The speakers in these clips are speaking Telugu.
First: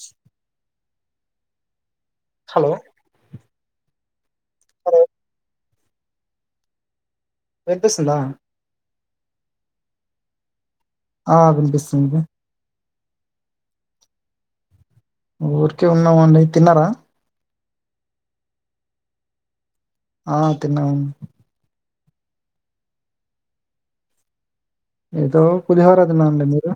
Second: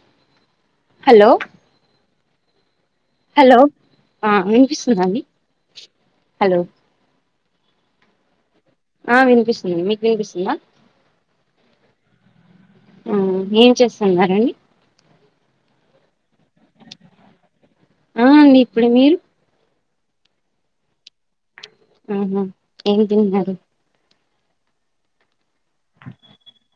చు హలో హలో హలో అ వినిపిస్తుందా అండి హలో వినిపిస్తుందా ఆ వినిపిస్తుంది మీకు వినిపిస్తుందా ఆ వినిపిస్తుంది అవున ఏం చేస్తున్నారండి ఊరికే ఉన్నామండి తిన్నారా ఆ అండి ఇప్పుడె మీరు ఆ తిన్నాము ఆహ ఏం తిన్నారు ఏదో పులిహోర తిన్నాం లే మీరు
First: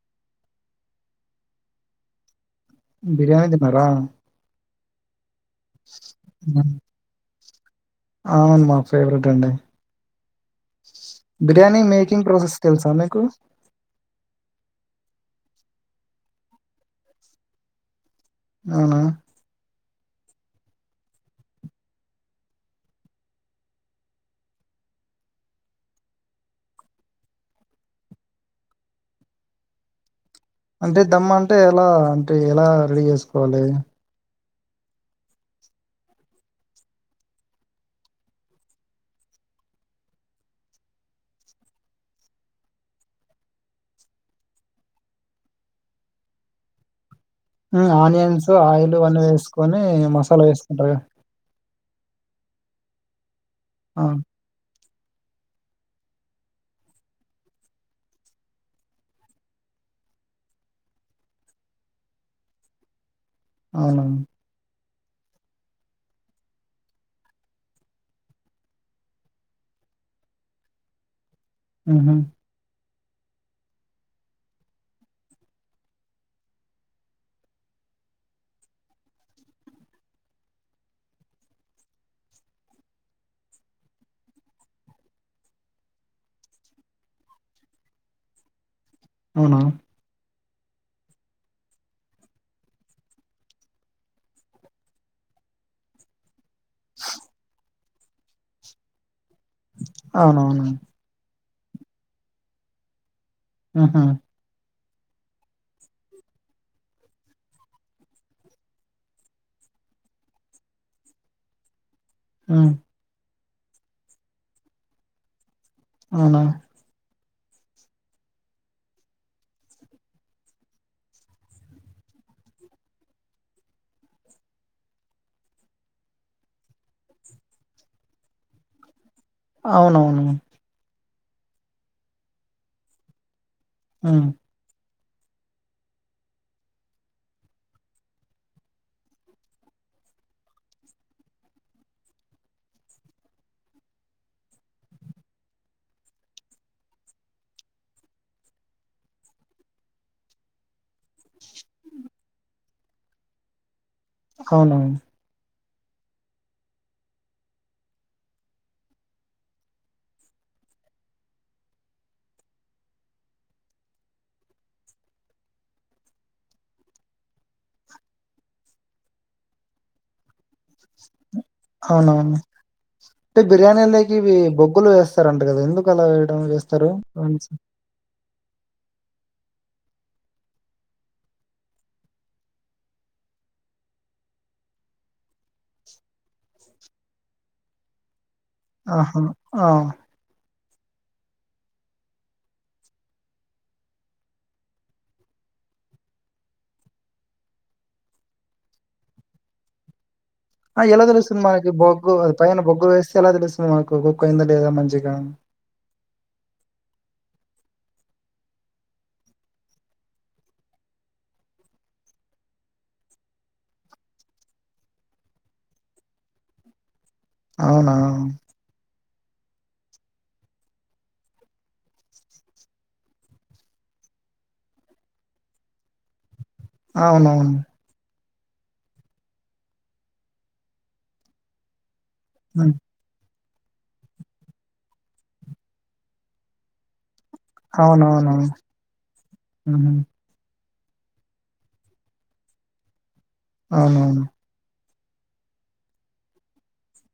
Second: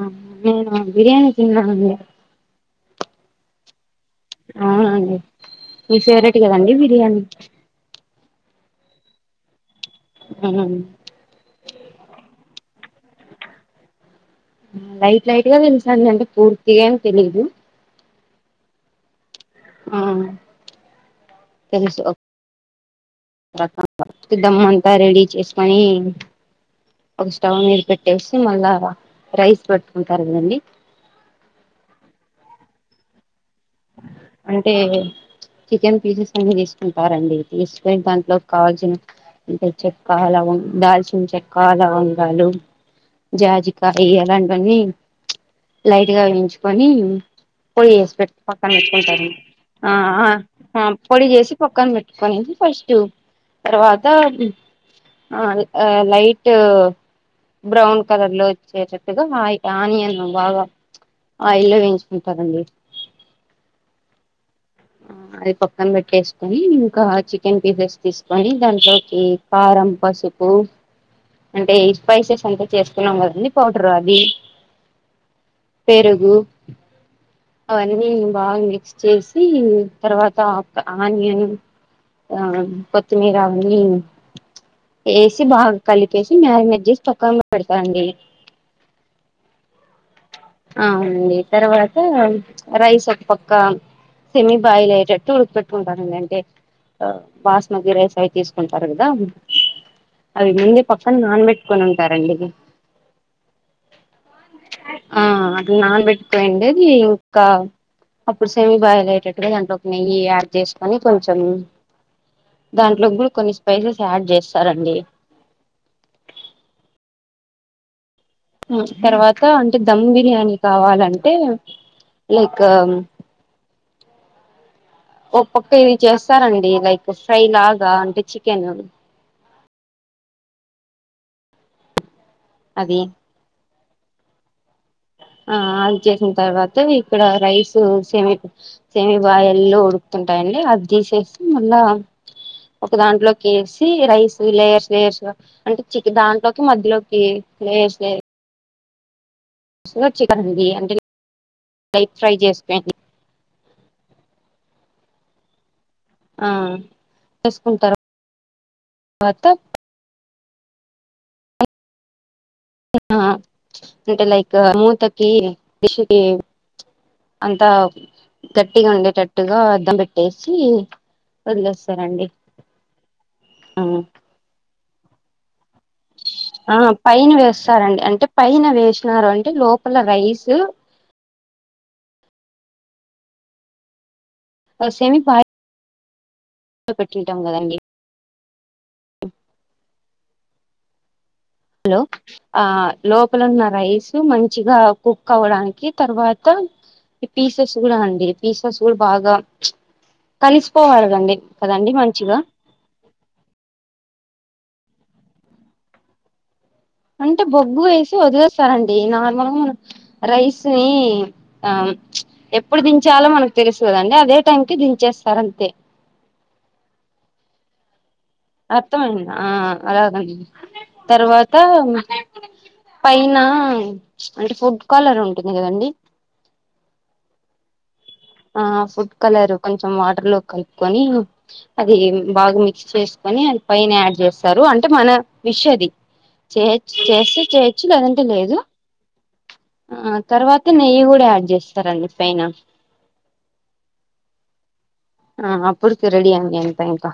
అవున నీను బిర్యానీ తిన్నామండి బిర్యానీ తిన్నారా అవునండి మీ ఫెవరెట్ కదండి ఉమ్. బిర్యానీ అవును మా ఫేవరెట్ అండి ఎలా ఉన్నా [unintelligible] బిర్యానీ మేకింగ్ ప్రాసెస్ తెలుసా మీకు లైట్ లైట్ గా తెలుసండి అంటే పూర్తిగా ఏమి తెలీదు అవునా. ఆ తెలుసు ఓ [unintelligible] దమ్ అంతా రెడీ చేసుకొని ఒక స్టవ్ మీద పెట్టేసి మళ్ళా రైస్ పెట్టుకుంటారు కదండి అంటే దమ్ అంటే ఎలా అంటే ఎలా రెడీ చేసుకోవాలి అంటే చికెన్ పీసెస్ అనే తీసుకుంటారండి తీసుకొని దాంట్లో కావాల్సిన అంటే చెక్క లవన్ దాల్చిన చెక్క లావంగాలు జాజికా [unintelligible] అలాంటివన్నీ లైట్ గా వేయించుకొని. పొడి చేసి పెట్టి ఆనియన్స్ పక్కన ఆయిల్ అవన్నీ పెట్టుకుంటారు వేసుకొని ఆ మసాలా ఆ వేసుకుంటారు కదా పొడి చేసి పక్కన పెట్టుకునీ ఫస్ట్ ఆ, తరువాత ఆ లైటు బ్రౌన్ కలర్ లో వచ్చేటట్టుగా ఆనియన్ బాగ ఆఇల్ల్లో వేయించుకుంటారంండి అవున ఆ అది పక్కన పెట్టేసుకొని ఇంక చికెన్ పీసెస్ తీసుకొని దాంట్లోకి కారం పసుపు అంటే ఈ ఉహు స్పైసెస్ అంత చేసుకున్నాం కదండి పౌడరు అది పెరుగు అవన్నీ బాగ్ మిక్స్ చేసి తర్వాత ఒక ఆనియన్ ఆ కొత్తిమీర [unintelligible] ఏసి బాగ కలిపేసి మ్యాగినేట్ చేసి పక్కన పెడతా అండి అవునా అవునండి తర్వాత రైస్ ఒక పక్క సెమి బాయిల్ అయ్యేటట్టు ఉడుక్పెట్టు కుంటారండి అంతే ఆ బాస్మతి రైస్ అవి తీసుకుంటారు కదా అవి అవునవును ముందే ప పక్కన నాన్బెట్టుకొని ఉంటారండి ఆది ఆహా ఆ అది నానబెట్టుకో [unintelligible] అప్పుడు సెమీ బాయిల్ అయ్యేటట్టుగ దాంట్లోకి నెయ్యి యాడ్ చేసుకొని కొంచెం ఆ దాంట్లో కూడ కొన్ని స్పైసెస్ యాడ్ చేస్తారండి అవునా తర్వాత అంటే దమ్ బిర్యానీ కావాలంటే. లైకు ఒ పక్క ఇది చేస్తారండి లైక్ ఫ్రై లాగ అంటే చికెన్ అవునవును అది ఆ ఆ అది చేసిన తర్వాతే ఇక్కడ రైస్ సేమి ఇవి బాయల్ల్లో ఉడుకుతుంటాయండి అది తీసేస్తే మళ్ళా ఒక దాంట్లోకేసి రైస్నీ లేయర్స్ లేయర్స్గా అంటే చిక్ దాంట్లోకి మధ్యలోకి [unintelligible] [unintelligible] అవునవును [unintelligible] ఆ వేసుకుంటారా వేసుకున్న తర్వాత ఆ అంటే లైక్ మూతకి [unintelligible] అంతా గట్టిగా ఉండేటట్టుగా దమ్ [unintelligible] పెట్టేసి వదిలేస్తారండి అవునవును. ఉం బొగ్గు [unintelligible] ముగ్గులు వేస్తారు అంట కదండి ఎందుకలా వేయడం ఆ వేస్తారు పైన వేస్తారండి అంటే పైన వేసినారు అంటే లోపల రైస్ ఒసేయ్ నీ [unintelligible] పెట్టింటాం కదండి ఆహా ఆ హలో ఆ లోపల ఉన్న రైస్ మంచిగా కుక్ అవడానికి తర్వాత ఈ పీసాస్ కూడా అండి పీసాస్ కూడా బాగా చ్ ఆ ఎలా తెలుస్తుంది మనకి బొగ్గు అది మంచిగా పైన బొగ్గు వేస్తే ఎలా తెలుస్తుంది మాకు కుక్ అయిందా లేదా మంచిగా అంటే బొగ్గు వేసి వదిలేస్తారండి నార్మల్ గా మనం రైస్ ని ఆ చ్ ఎప్పుడు దించాలో మనకు తెలుసు కదండి అదే టైం కి దించేస్తారు అంతే అవునా అర్థమయింది ఆ అలాగండి తర్వాత పైన అంటే ఫుడ్ కాలర్ ఉంటుంది కదండి అవును అవును ఆ ఫుడ్ కలర్ కొంచెం వాటర్ లో కలుపుకొని అది బాగా ఉమ్, మిక్స్ చేసుకొని అది పైన యాడ్ చేస్తారు అంటే మన విష్ అది చే చేసి అవునవును ఉం ఆ తర్వాత నెయ్యి కూడా యాడ్ చేస్తారండి పైన అవునువును ఆ ఆప్పుుడుకి రెడి అ అంతా ఇంకా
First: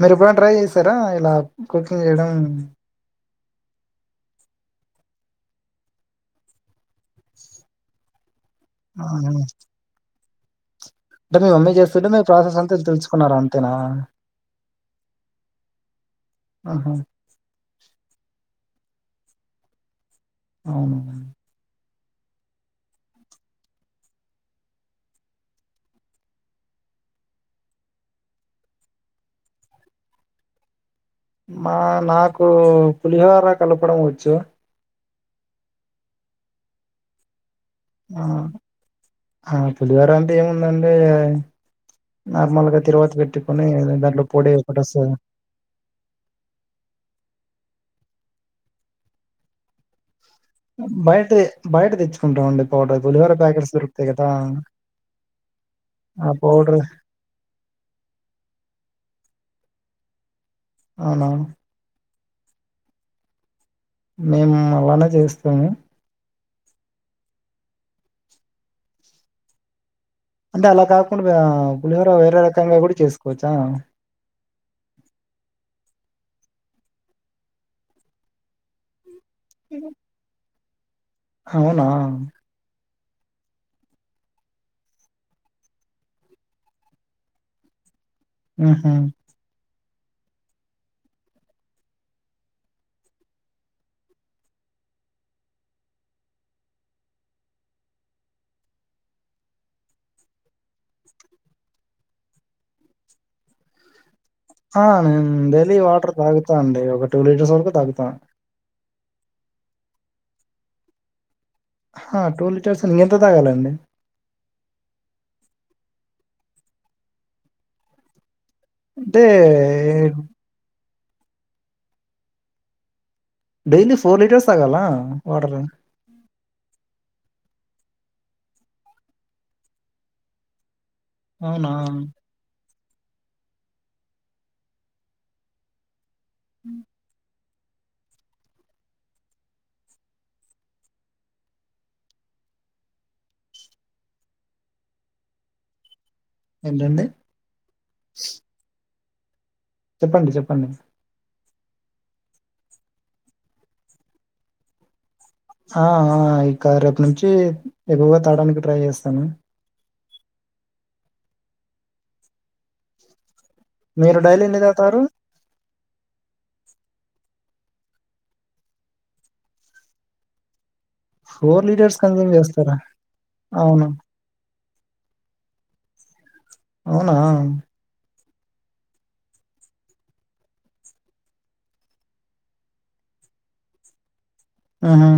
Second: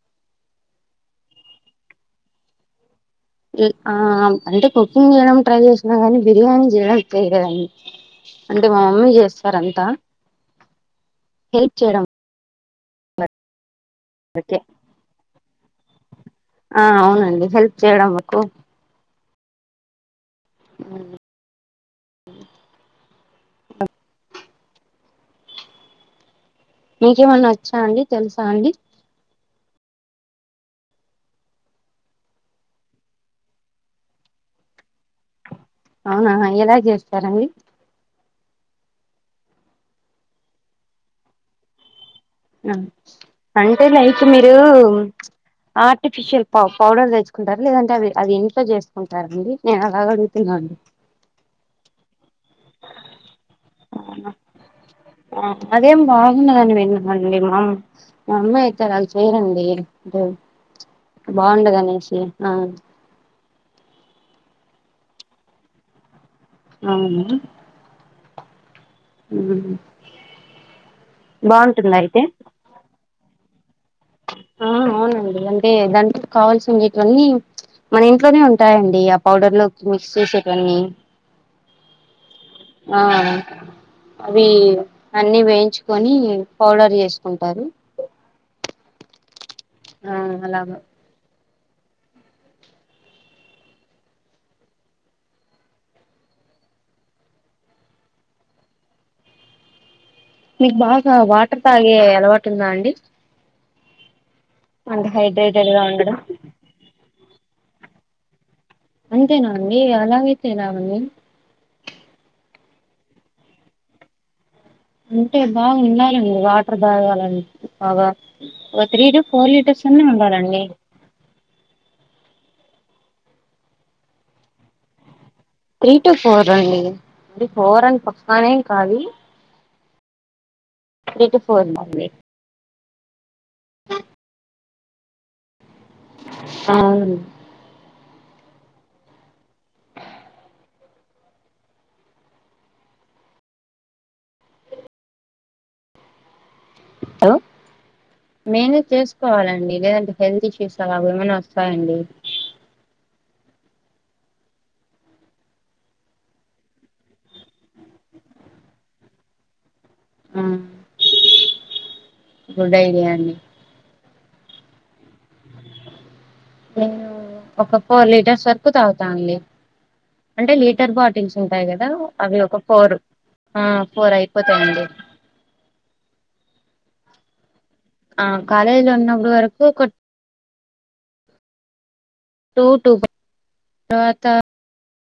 మీరు ఎప్పుడైనా ట్రై చేశారా ఇలా కుకింగ్ చేయడం ఆ అంటే కుకింగ్ చేయడం ట్రై చేసినా కానీ బిర్యానీ చేయడంలేదండి అంటే మా మమ్మీ ఆహా. చేస్తారు ఆంట అంటే మీ మమ్మీ చేస్తుంటే మీరు ప్రాసెస్ అంత తెలుసుకున్నారు అంతేనా ఓకే ఆ ఆహా, అవునండి హెల్ప్ చేయడం వరకు అవును మీకేమన్నా వచ్చా అండి తెలుసా అండి మా నాకు పులిహోర కలపడం వచ్చు ఆహా హా ఎలా చేస్తారండి. ఆ ఆ పులిహోర అంటే ఏముందండి నార్మల్ గా తిరువాతి పెట్టుకొని అంటే దాంట్లో లైక్ పొడి ఒకట మీరు వస్తాధ ఆర్టిఫిషియల్ పౌ పౌడర్ తెచ్చుకుంటారు లేదంటే అవి అది ఇంట్లో చేసుకుంటారండి నేను అలాగ అడుగుతున్నా అండి బయట బయట తెచ్చుకుంటాంమండి పౌడర్ పులిహోరా ప్యాకెట్స్ దొరుకుతాయి కదా ఆ అదేం ఆ బాగుండదని పౌడర్ విన్నాను [unintelligible] అనండి మామ్ మా అమ్మా అయితే అలా చేయరండి అవునా బాగుండదనేసి ఆ మేం అలానే జేస్తాము ఔనా ఉమ్ అంటే అలా కాకుండబ్యా పులిహోర అయితే వేరే రకంగా గుడ చేసుకోవచ్చా ఆ ఔనండి అంటే దాంట్కి కావాల్సి ఉండేటువన్నీ మన ఇంట్లోనే ఉంటాయండీ అప్ పౌడర్ లో మిక్స్ సేసేటివన్నీ హౌ నా ఆహ్ ఔన్ అవీ అన్నీ వేయించుకొనీ పౌడర్ జేస్కుంటరు ఉ హూ హువ్ అలాగో మీక్ బాగా వాటర్ తాగే అలవాటుందా అండి ఆ అంటే నేన్ హైడ్రేటెడ్ డైలీ గా వాటర్ ఉండడం తాగుతా అండీ ఒక టూ లీటర్స్ వరకు తాగుతా అంతేనా అండీ అలాగైతే ఎలాగండి హా టూ లీటర్స్ అన్ ఇంగెంత తాగాలండి అంటే బాగుండాలండి వాటర్ దాగాలన్ బాగా ఓ త్రీ టు అంటే ఫోర్ లీటర్స్ అన్న ఉండాలండి డైలీ ఫోర్ లీటర్స్ తాగాలా వాటరు త్రీ టు ఫోర్ అండి అది ఫోర్ అన్ పక్కానేం కాదు త్రీ టు ఫోర్ అవునా మంది ఆవును ఏంటండి నేనే చేస్కోవాలండి లేదంటే చెప్పండి హెల్త్ చెప్పండి ఇష్యూస్ అలా గేమన్న వస్ సాయండి ఆ ఆ ఇక రేపు నుంచీ ఎక్కువగా తాడానికి ట్రై జేస్తాను ఉమ్ గుడ్ ఐడియా అండి మీర్ డైలీ ఎన్ని తావుతారు నేనూ ఒక ఫోర్ లీటర్స్ వరకు తాగుతా అండీ అంటే లీటర్ బాట్ బాటిల్స్ ఉంటయ్ గదా లీటర్స్ కన్జ్యూమ్ అవి ఒక చేస్తారా? ఫోర్ ఆ అవును. ఫోర్ ఐపోతాయండి ఔ నా ఆ కాలేజ్ లో ఉన్నప్పుడు వరకు ఒకొట్ టూ టూ తర్వాత అ హా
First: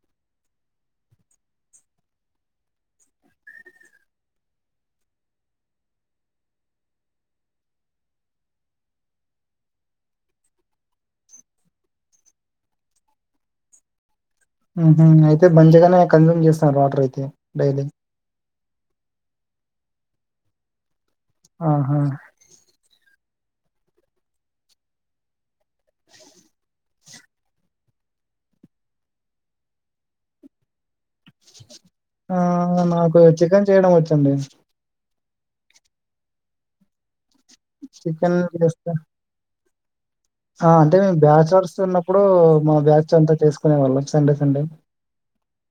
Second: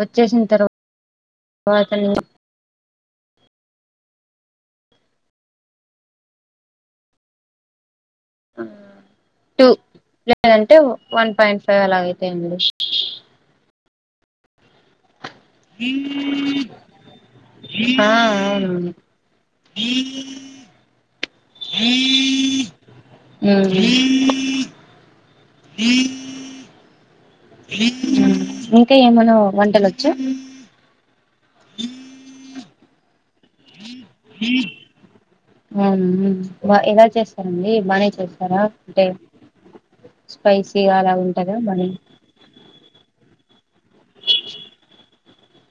వచ్చేసిన్ తర్వాత్ తర్వాతని టూ లేదంటే వన్ పాయింట్ ఫైవ్ అలాగైతయ్ అండి హుహు. అయితే మంచిగానే కన్జ్యూమ్ ఆ చేస్తున్నారు వాటరయితే ఔనవును డైలీ. ఇహ్ మ్ ఇహ్ ఆహా! ఇ ఉమ్మ్ ఉమ్ ఇంక ఏమనో వంటలొచ్చ ఆహ్ ఇంగ నాకు చికెన్ చేయడం వచ్చండి ఉమ్ హ్మ్ బా ఎలా చేస్తరండీ బానే చికెన్ చేస్తరా చేస్తా. అంటే ఆ స్పైసీగా అంటే మేం అలా ఉంటదా బ్యాచ్లర్స్ బానే ఉన్నప్పుడూ మా బ్యాచ్ అంతా చేసుకునే వాళ్ళం సండే సండే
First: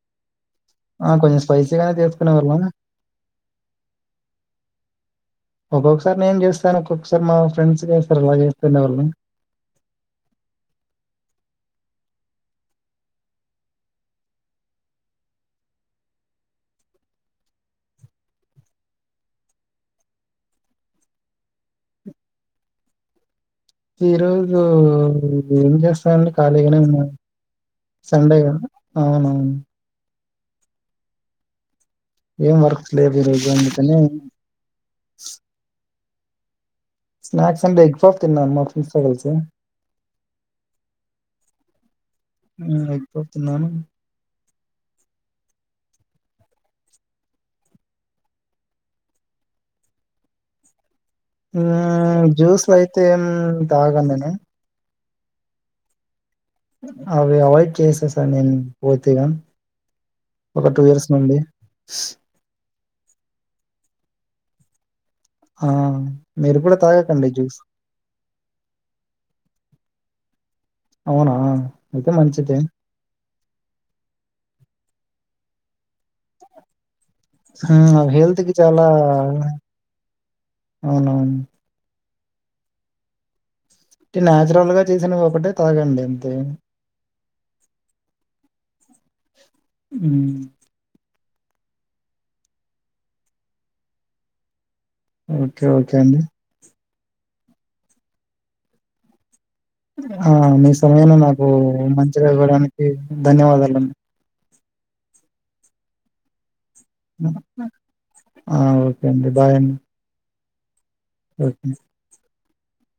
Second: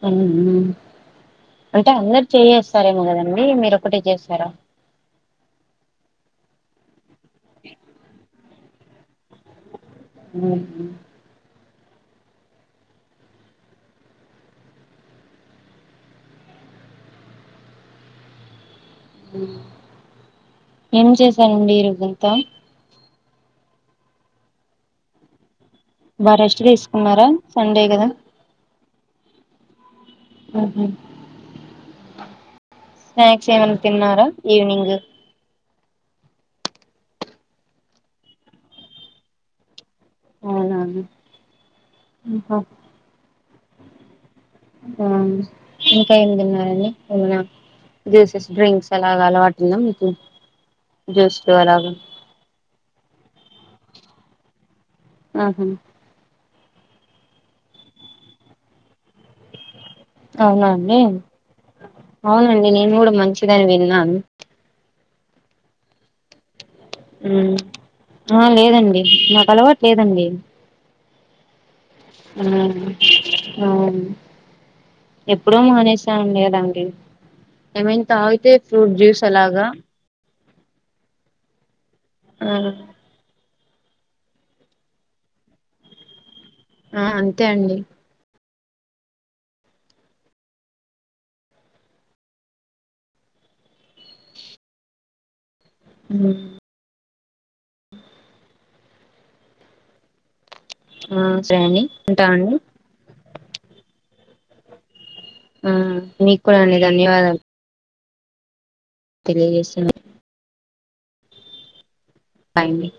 హ్మ్ ఉమ్ ఆ! కొంచెం అంటే స్పైసీగానే అందర్ చేసుకునేవాళ్ళం. చెయ్యేస్తారేమో గదం అండీ మీరొక్కటే జేస్తారా ఒక్కొక్కసార్ నేన్ జేస్తాను ఒక్కొక్కసారి మా ఫ్రెండ్స్ జేస్తారు అలా జేస్తుండే వాళ్ళమీ ఉమ్ హ ఏం చేశారండి ఈరోజంతా ఈరోజు ఏం చేస్త అవునండి బాగా రెస్ట్ ఖాళీగానే ఉన్నాను తీసుకున్నారా సండే కదా సండే కదా అవునవును ఉమ్ ఏం వర్క్స్ లేదు ఈ రోజు అందుకని ఈవనింగ్ స్నాక్స్ అంటే ఎగ్ పఫ్ తిన్నాను మా ఫ్రెండ్స్ తో కలిసి అవునా హమ్ అయిపోతున్నాను ఆహ్ ఇంకా ఏ తిన్నారండి ఏమనా జ్యూసెస్ డ్రింక్స్ అలాగా అలవాటుందా మీకు జ్యూస్లు అలాగా హమ్ జ్యూస్ అయితే తాగను నేను ఆహా అవి అవాయిడ్ చేసేసాను నేను పూర్తిగా ఒక అవునండి ఇయర్స్ నుండి. అవునండి నేను కూడా మంచిదని విన్నాను ఆ మీరు కూడా తాగ ఆమ్ ఆహా లేదండి నాకు అలవాటు లేదండి అవునా అయితే మంచిదే. ఉమ్ అవును ఎప్పుడో మానేసాను కదండి ఆమ్ హెల్త్కి చాలా అలాగా అవునవును ఆహా నేచురల్ గా చేసినవి ఒకటే తాగండి అంతే ఆ అంతే అండి ఉమ్ ఓకే ఓకే అండి మ్మ్ ఆ మీ సమయంనీ ఆ నాకు సరే అండి ఉంటా మంచిగా అండి ఇవ్వడానికి ధన్యవాదాలండి ఆమ్ మీకు కూడా అండి ధన్యవాదాలు ఆ ఓకే అండి బాయ్ అండి తెలియజేస్తున్నా ఓకే బాయ్ అండి